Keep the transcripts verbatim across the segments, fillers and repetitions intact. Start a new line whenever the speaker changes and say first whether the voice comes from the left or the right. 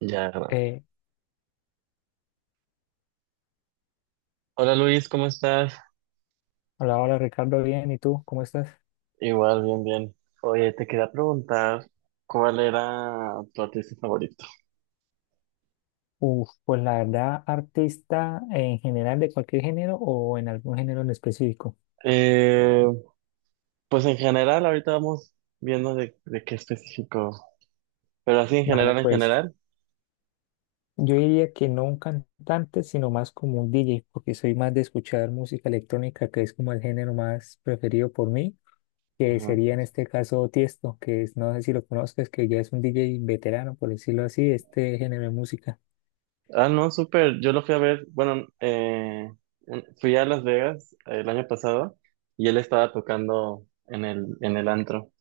right: Ya.
left: Eh,
right: Hola Luis, ¿cómo estás?
left: Hola, hola Ricardo, bien, ¿y tú? ¿Cómo estás?
right: Igual, bien, bien. Oye, te quería preguntar cuál era tu artista favorito.
left: Uf, pues la verdad, artista en general de cualquier género o en algún género en específico.
right: Eh, pues en general, ahorita vamos viendo de, de qué específico, pero así en
left: Vale,
right: general, en
left: pues
right: general.
left: yo diría que no un cantante, sino más como un D J, porque soy más de escuchar música electrónica, que es como el género más preferido por mí, que
right: Ajá.
left: sería en este caso Tiesto, que es, no sé si lo conozcas, que ya es un D J veterano, por decirlo así, de este género de música.
right: Ah, no, súper. Yo lo fui a ver, bueno, eh, fui a Las Vegas eh, el año pasado y él estaba tocando en el, en el antro.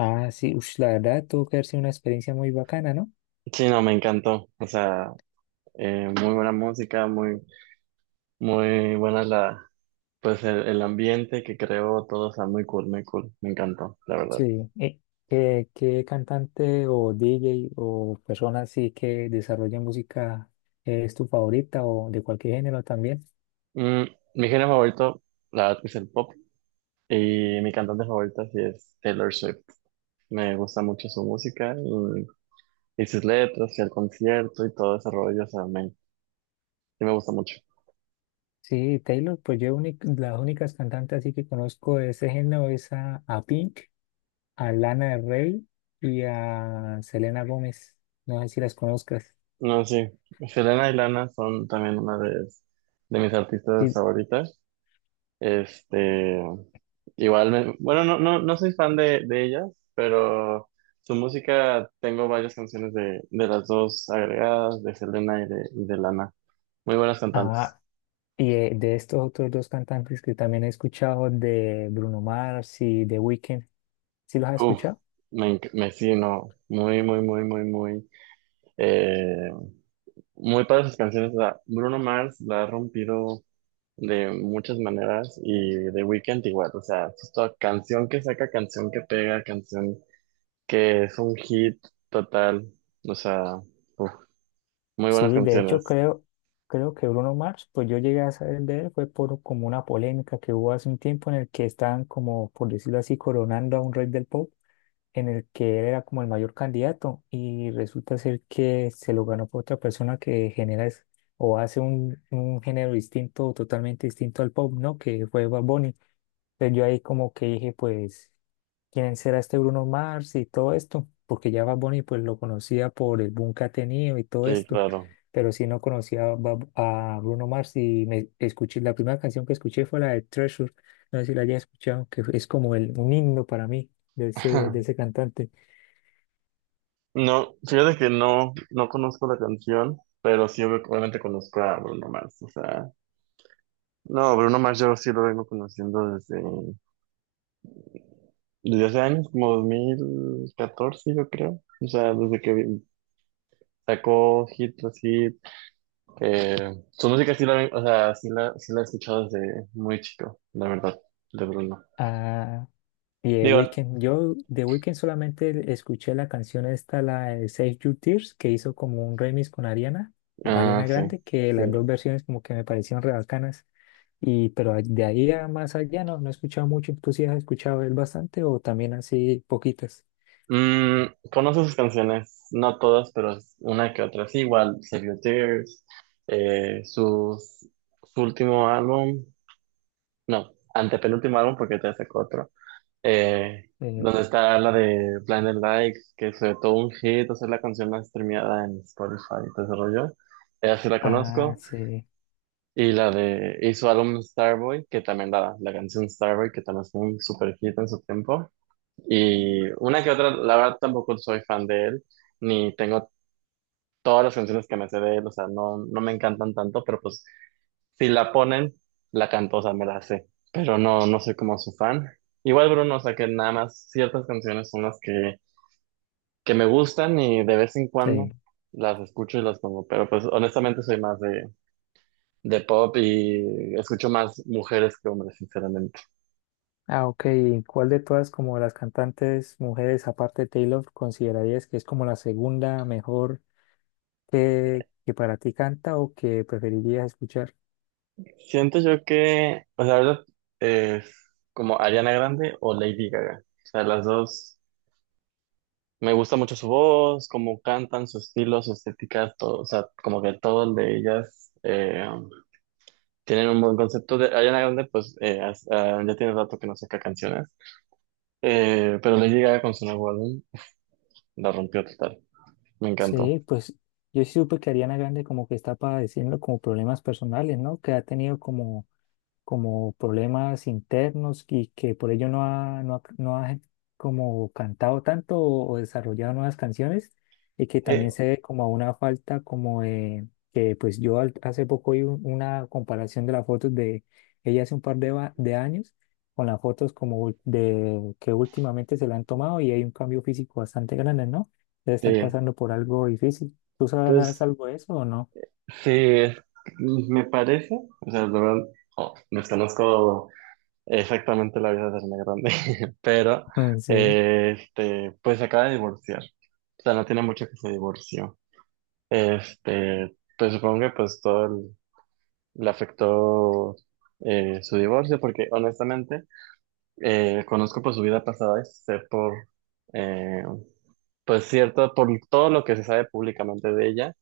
left: Ah, sí, ush, la verdad, tuvo que haber sido una experiencia muy bacana, ¿no?
right: Sí, no, me encantó. O sea, eh, muy buena música, muy, muy buena la pues el, el ambiente que creó todo está muy cool, muy cool. Me encantó, la verdad.
left: Sí, eh, ¿qué, qué cantante o D J o persona así que desarrolle música es tu favorita o de cualquier género también?
right: Mm, mi género favorito, la verdad, que es el pop. Y mi cantante favorita sí es Taylor Swift. Me gusta mucho su música y, y sus letras y el concierto y todo ese rollo. O sea, me, sí me gusta mucho.
left: Sí, Taylor, pues yo uni- las únicas cantantes así que conozco de ese género es a, a Pink, a Lana del Rey y a Selena Gómez. No sé si las conozcas.
right: No, sí. Selena y Lana son también una de, de mis artistas
left: Sí.
right: favoritas. Este, igual, me- bueno, no, no, no soy fan de, de ellas, pero su música tengo varias canciones de, de las dos agregadas, de Selena y de, y de Lana. Muy buenas cantantes.
left: Ah, y eh, de estos otros dos cantantes que también he escuchado, de Bruno Mars y The Weeknd, ¿sí los has
right: Uf,
left: escuchado?
right: me, enc- me sí, no, muy, muy, muy, muy, muy, eh, muy para sus canciones. La- Bruno Mars la ha rompido de muchas maneras y The Weeknd igual, o sea, es toda canción que saca, canción que pega, canción, que es un hit total. O sea, uf, muy buenas
left: Sí, de hecho
right: canciones.
left: creo, creo que Bruno Mars, pues yo llegué a saber de él, fue por como una polémica que hubo hace un tiempo en el que estaban como, por decirlo así, coronando a un rey del pop, en el que él era como el mayor candidato y resulta ser que se lo ganó por otra persona que genera es- o hace un, un género distinto, totalmente distinto al pop, ¿no? Que fue Bad Bunny. Entonces yo ahí como que dije, pues quién será este Bruno Mars y todo esto, porque ya Bad Bunny pues lo conocía por el boom que ha tenido y todo
right: Sí,
left: esto,
right: claro.
left: pero sí no conocía a, Bad- a Bruno Mars y me escuché, la primera canción que escuché fue la de Treasure, no sé si la hayas escuchado, que es como el, un himno para mí de ese, de ese cantante.
right: No, fíjate que no, no conozco la canción, pero sí obvi- obviamente conozco a Bruno Mars, o sea, no, Bruno Mars yo sí lo vengo conociendo desde, desde hace años, como dos mil catorce yo creo. O sea, desde que vi- sacó hit así. Eh, su música sí la, ven- o sea, sí la, sí la he escuchado desde muy chico, la verdad, de Bruno.
left: Ah, y The
right: Digo,
left: Weeknd, yo The Weeknd solamente escuché la canción esta, la de Save Your Tears, que hizo como un remix con Ariana,
right: ah,
left: Ariana
right: sí.
left: Grande, que las dos
right: Sí.
left: versiones como que me parecieron re bacanas. Y, pero a- de ahí a más allá no, no he escuchado mucho. ¿Tú sí has escuchado él bastante o también así poquitas?
right: Mm, conozco sus canciones, no todas, pero una que otra sí, igual, Save Your Tears, eh, sus- su último álbum, no, antepenúltimo álbum porque te sacó otro, eh,
left: Eh,
right: donde está la de Blinded Lights, que fue todo un hit, o sea, la canción más streameada en Spotify y todo ese rollo. Ella sí la
left: ah,
right: conozco,
left: sí,
right: y la de, y su álbum Starboy, que también la, la canción Starboy, que también fue un super hit en su tiempo, y una que otra. La verdad tampoco soy fan de él, ni tengo todas las canciones que me sé de él. O sea, no, no me encantan tanto, pero pues si la ponen, la canto, o sea, me la sé, pero no, no soy como su fan. Igual Bruno, o sea, que nada más ciertas canciones son las que, que me gustan y de vez en
left: sí.
right: cuando las escucho y las pongo, pero pues honestamente soy más de, de pop y escucho más mujeres que hombres, sinceramente.
left: Ah, ok. ¿Y ¿cuál de todas como las cantantes mujeres, aparte de Taylor, considerarías que es como la segunda mejor que, que para ti canta o que preferirías escuchar?
right: Siento yo que, o sea, la verdad, es como Ariana Grande o Lady Gaga. O sea, las dos, me gusta mucho su voz, cómo cantan, su estilo, su estética, todo. O sea, como que todo el de ellas eh, tienen un buen concepto. De Ariana Grande, pues, eh, has- ah, ya tiene rato que no saca canciones. Eh, pero Lady Gaga con su nuevo álbum la rompió total, me
left: Sí,
right: encantó.
left: pues yo sí supe que Ariana Grande como que está padeciendo como problemas personales, ¿no? Que ha tenido como como problemas internos y que por ello no ha, no ha- no ha como cantado tanto o, o desarrollado nuevas canciones y que
right: Sí,
left: también se ve como una falta como de que pues yo al- hace poco vi un- una comparación de las fotos de ella hace un par de, va- de años con las fotos como ul- de que últimamente se le han tomado y hay un cambio físico bastante grande, ¿no? Debe estar
right: sí,
left: pasando por algo difícil. ¿Tú sabrás
right: pues,
left: algo de eso o no?
right: sí, es- me parece, o sea, la verdad, oh, desconozco exactamente la vida de Ariana Grande, pero
left: Mm, sí,
right: eh, este, pues se acaba de divorciar, o sea, no tiene mucho que se divorció. Este, pues supongo que pues todo el- le afectó eh, su divorcio, porque honestamente eh, conozco pues su vida pasada y sé por, eh, pues cierto, por todo lo que se sabe públicamente de ella.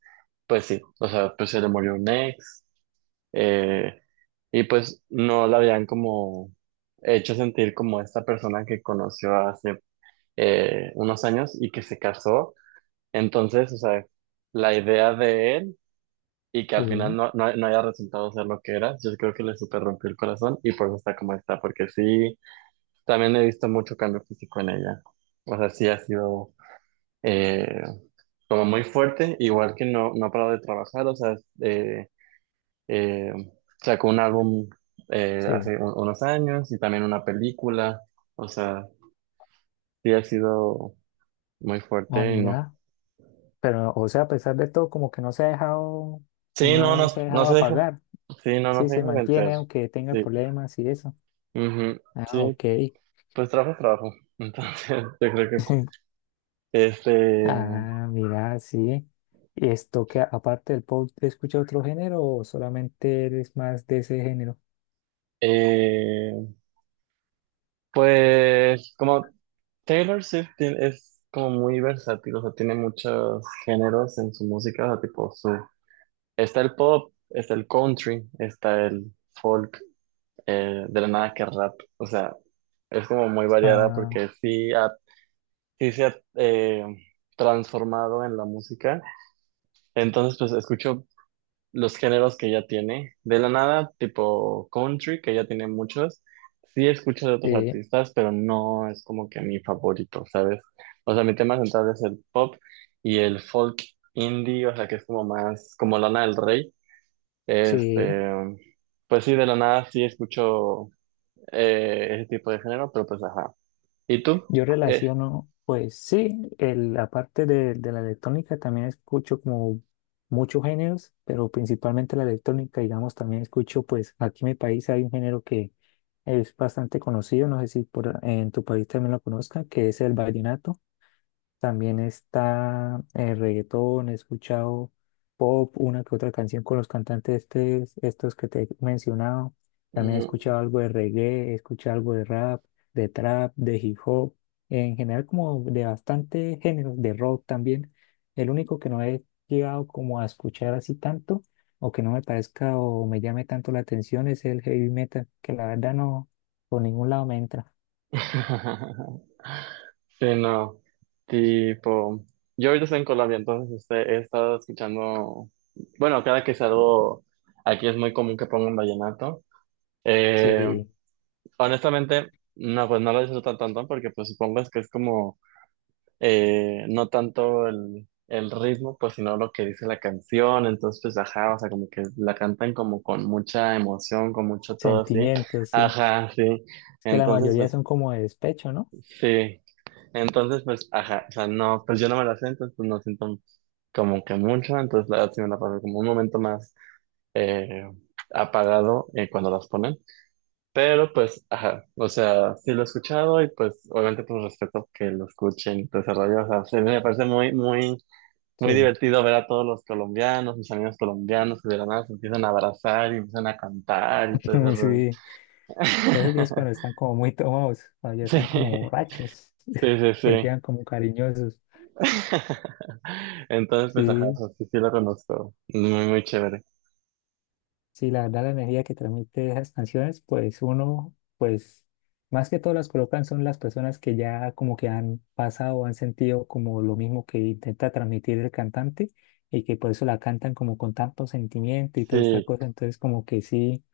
right: Pues sí, o sea, pues se le murió un ex, eh, y pues no la habían como hecho sentir como esta persona que conoció hace eh, unos años y que se casó. Entonces, o sea, la idea de él y que al final
left: sí,
right: no, no, no haya resultado ser lo que era, yo creo que le super rompió el corazón y por eso está como está, porque sí, también he visto mucho cambio físico en ella. O sea, sí ha sido eh, como muy fuerte, igual que no, no ha parado de trabajar. O sea, eh, Eh, sacó un álbum eh,
left: sí.
right: hace un- unos años y también una película. O sea, sí ha sido muy
left: Ah,
right: fuerte y no.
left: mira. Pero, o sea, a pesar de todo, como que no se ha dejado,
right: Sí, no, no,
left: no se ha
right: no
left: dejado
right: se deja.
left: apagar.
right: Sí, no, no
left: Sí,
right: se
left: se
right: deja vencer.
left: mantiene aunque tenga
right: Sí,
left: problemas y eso.
right: ujú.
left: Ah,
right: Sí,
left: ok.
right: pues trabajo, es trabajo. Entonces, yo creo que, este,
left: Ah, mira, sí. ¿Y esto que aparte del pop escucha otro género o solamente eres más de ese género?
right: eh, pues, como Taylor Swift tiene- es como muy versátil, o sea, tiene muchos géneros en su música, o sea, tipo su está el pop, está el country, está el folk, eh, de la nada que rap. O sea, es como muy variada
left: Ah,
right: porque sí, ha- sí se ha eh, transformado en la música. Entonces, pues escucho los géneros que ya tiene. De la nada, tipo country, que ya tiene muchos. Sí escucho de otros
left: sí,
right: artistas, pero no es como que mi favorito, ¿sabes? O sea, mi tema central es el pop y el folk indie, o sea, que es como más como Lana del Rey.
left: sí.
right: Este, pues sí, de la nada sí escucho eh, ese tipo de género, pero pues ajá. ¿Y tú?
left: Yo
right: Eh,
left: relaciono, pues sí, el, la parte de, de la electrónica también escucho como muchos géneros, pero principalmente la electrónica, digamos, también escucho, pues aquí en mi país hay un género que es bastante conocido, no sé si por, en tu país también lo conozcan, que es el vallenato. También está eh, reggaetón, he escuchado pop, una que otra canción con los cantantes estes- estos que te he mencionado. También he
right: ujú.
left: escuchado algo de reggae, he escuchado algo de rap, de trap, de hip hop, en general como de bastante géneros, de rock también. El único que no he llegado como a escuchar así tanto o que no me parezca o me llame tanto la atención es el heavy metal, que la verdad no, por ningún lado me entra.
right: Sí, no. Tipo, yo ahorita estoy en Colombia, entonces este, he estado escuchando, bueno, cada que salgo, aquí es muy común que pongan vallenato. Eh,
left: Sí,
right: Honestamente, no, pues no lo disfruto tanto porque pues supongo es que es como eh, no tanto el, el ritmo, pues sino lo que dice la canción, entonces pues ajá, o sea, como que la cantan como con mucha emoción, con mucho todo así,
left: sentimientos, sí.
right: ajá, sí,
left: Es que la
right: entonces
left: mayoría
right: pues
left: son como de despecho, ¿no?
right: sí. Entonces pues ajá, o sea, no, pues yo no me la sé, entonces pues no siento como que mucho, entonces la verdad sí me la paso como un momento más eh, apagado eh, cuando las ponen, pero pues ajá, o sea, sí lo he escuchado y pues obviamente pues respeto que lo escuchen y todo ese rollo. O sea, sí me parece muy, muy muy
left: Sí,
right: divertido ver a todos los colombianos, mis amigos colombianos que de la nada se empiezan a abrazar y empiezan a cantar y todo ese rollo.
left: sí, eso ya es cuando están como muy tomados, cuando ya
right: Sí,
left: están como borrachos,
right: sí, sí,
left: que
right: sí.
left: quedan como cariñosos.
right: Entonces, pues, ajá,
left: Sí,
right: o sí, sí lo conozco. Muy, muy chévere.
left: sí, la verdad la energía que transmite esas canciones, pues uno, pues más que todo las colocan son las personas que ya como que han pasado, han sentido como lo mismo que intenta transmitir el cantante y que por eso la cantan como con tanto sentimiento y toda esta
right: Sí.
left: cosa, entonces como que sí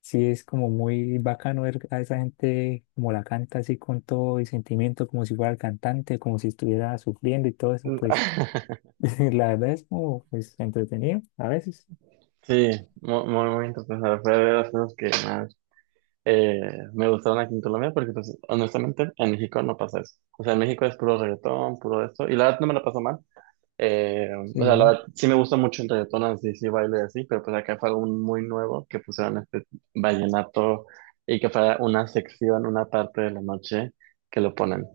left: sí es como muy bacano ver a esa gente como la canta así con todo el sentimiento, como si fuera el cantante, como si estuviera sufriendo y todo eso, pues la verdad es como pues, entretenido a veces.
right: Sí, mu- muy, muy interesante. Fue de las cosas que más eh, me gustaron aquí en Colombia, porque pues, honestamente en México no pasa eso. O sea, en México es puro reggaetón, puro esto, y la verdad no me la paso mal. Eh, o sea, la
left: Sí,
right: verdad, sí me gusta mucho el reggaetón, así, sí baile y así, pero pues acá fue algo muy nuevo que pusieron este vallenato y que fue una sección, una parte de la noche que lo ponen.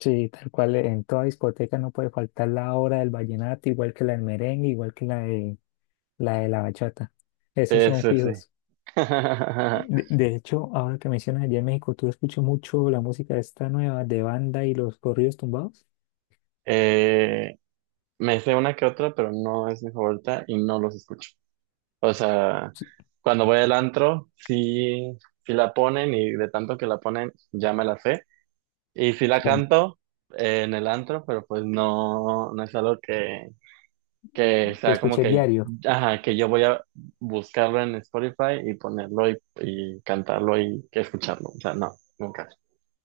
left: sí, tal cual eh, en toda discoteca no puede faltar la hora del vallenato, igual que la del merengue, igual que la de la, de la bachata. Esos
right: Sí,
left: son
right: sí, sí.
left: fijos. De, de hecho, ahora que mencionas allá en México, ¿tú escuchas mucho la música esta nueva de banda y los corridos tumbados?
right: Eh, me sé una que otra, pero no es mi favorita y no los escucho. O sea,
left: Sí.
right: cuando voy al antro, sí, sí la ponen y de tanto que la ponen, ya me la sé. Y sí la
left: Sí,
right: canto eh, en el antro, pero pues no, no es algo que que
left: que
right: sea como
left: escuché
right: que,
left: diario.
right: ajá, que yo voy a buscarlo en Spotify y ponerlo y, y cantarlo y que escucharlo. O sea, no, nunca.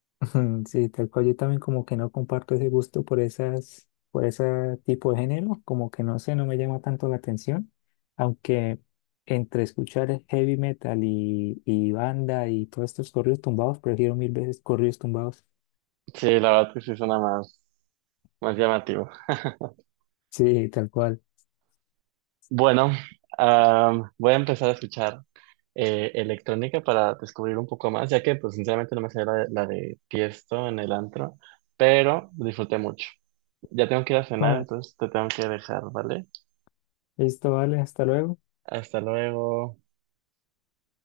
left: Ujú, sí, tal cual yo también como que no comparto ese gusto por esas, por ese tipo de género, como que no sé, no me llama tanto la atención, aunque entre escuchar heavy metal y, y banda y todos estos corridos tumbados, prefiero mil veces corridos tumbados.
right: Sí, la verdad que sí suena más, más llamativo.
left: Sí, tal cual.
right: Bueno, am, voy a empezar a escuchar eh, electrónica para descubrir un poco más, ya que pues sinceramente no me sé la, de- la de Tiesto en el antro, pero disfruté mucho. Ya tengo que ir a cenar,
left: Ah,
right: entonces te tengo que dejar, ¿vale?
left: listo, vale, hasta luego.
right: Hasta luego.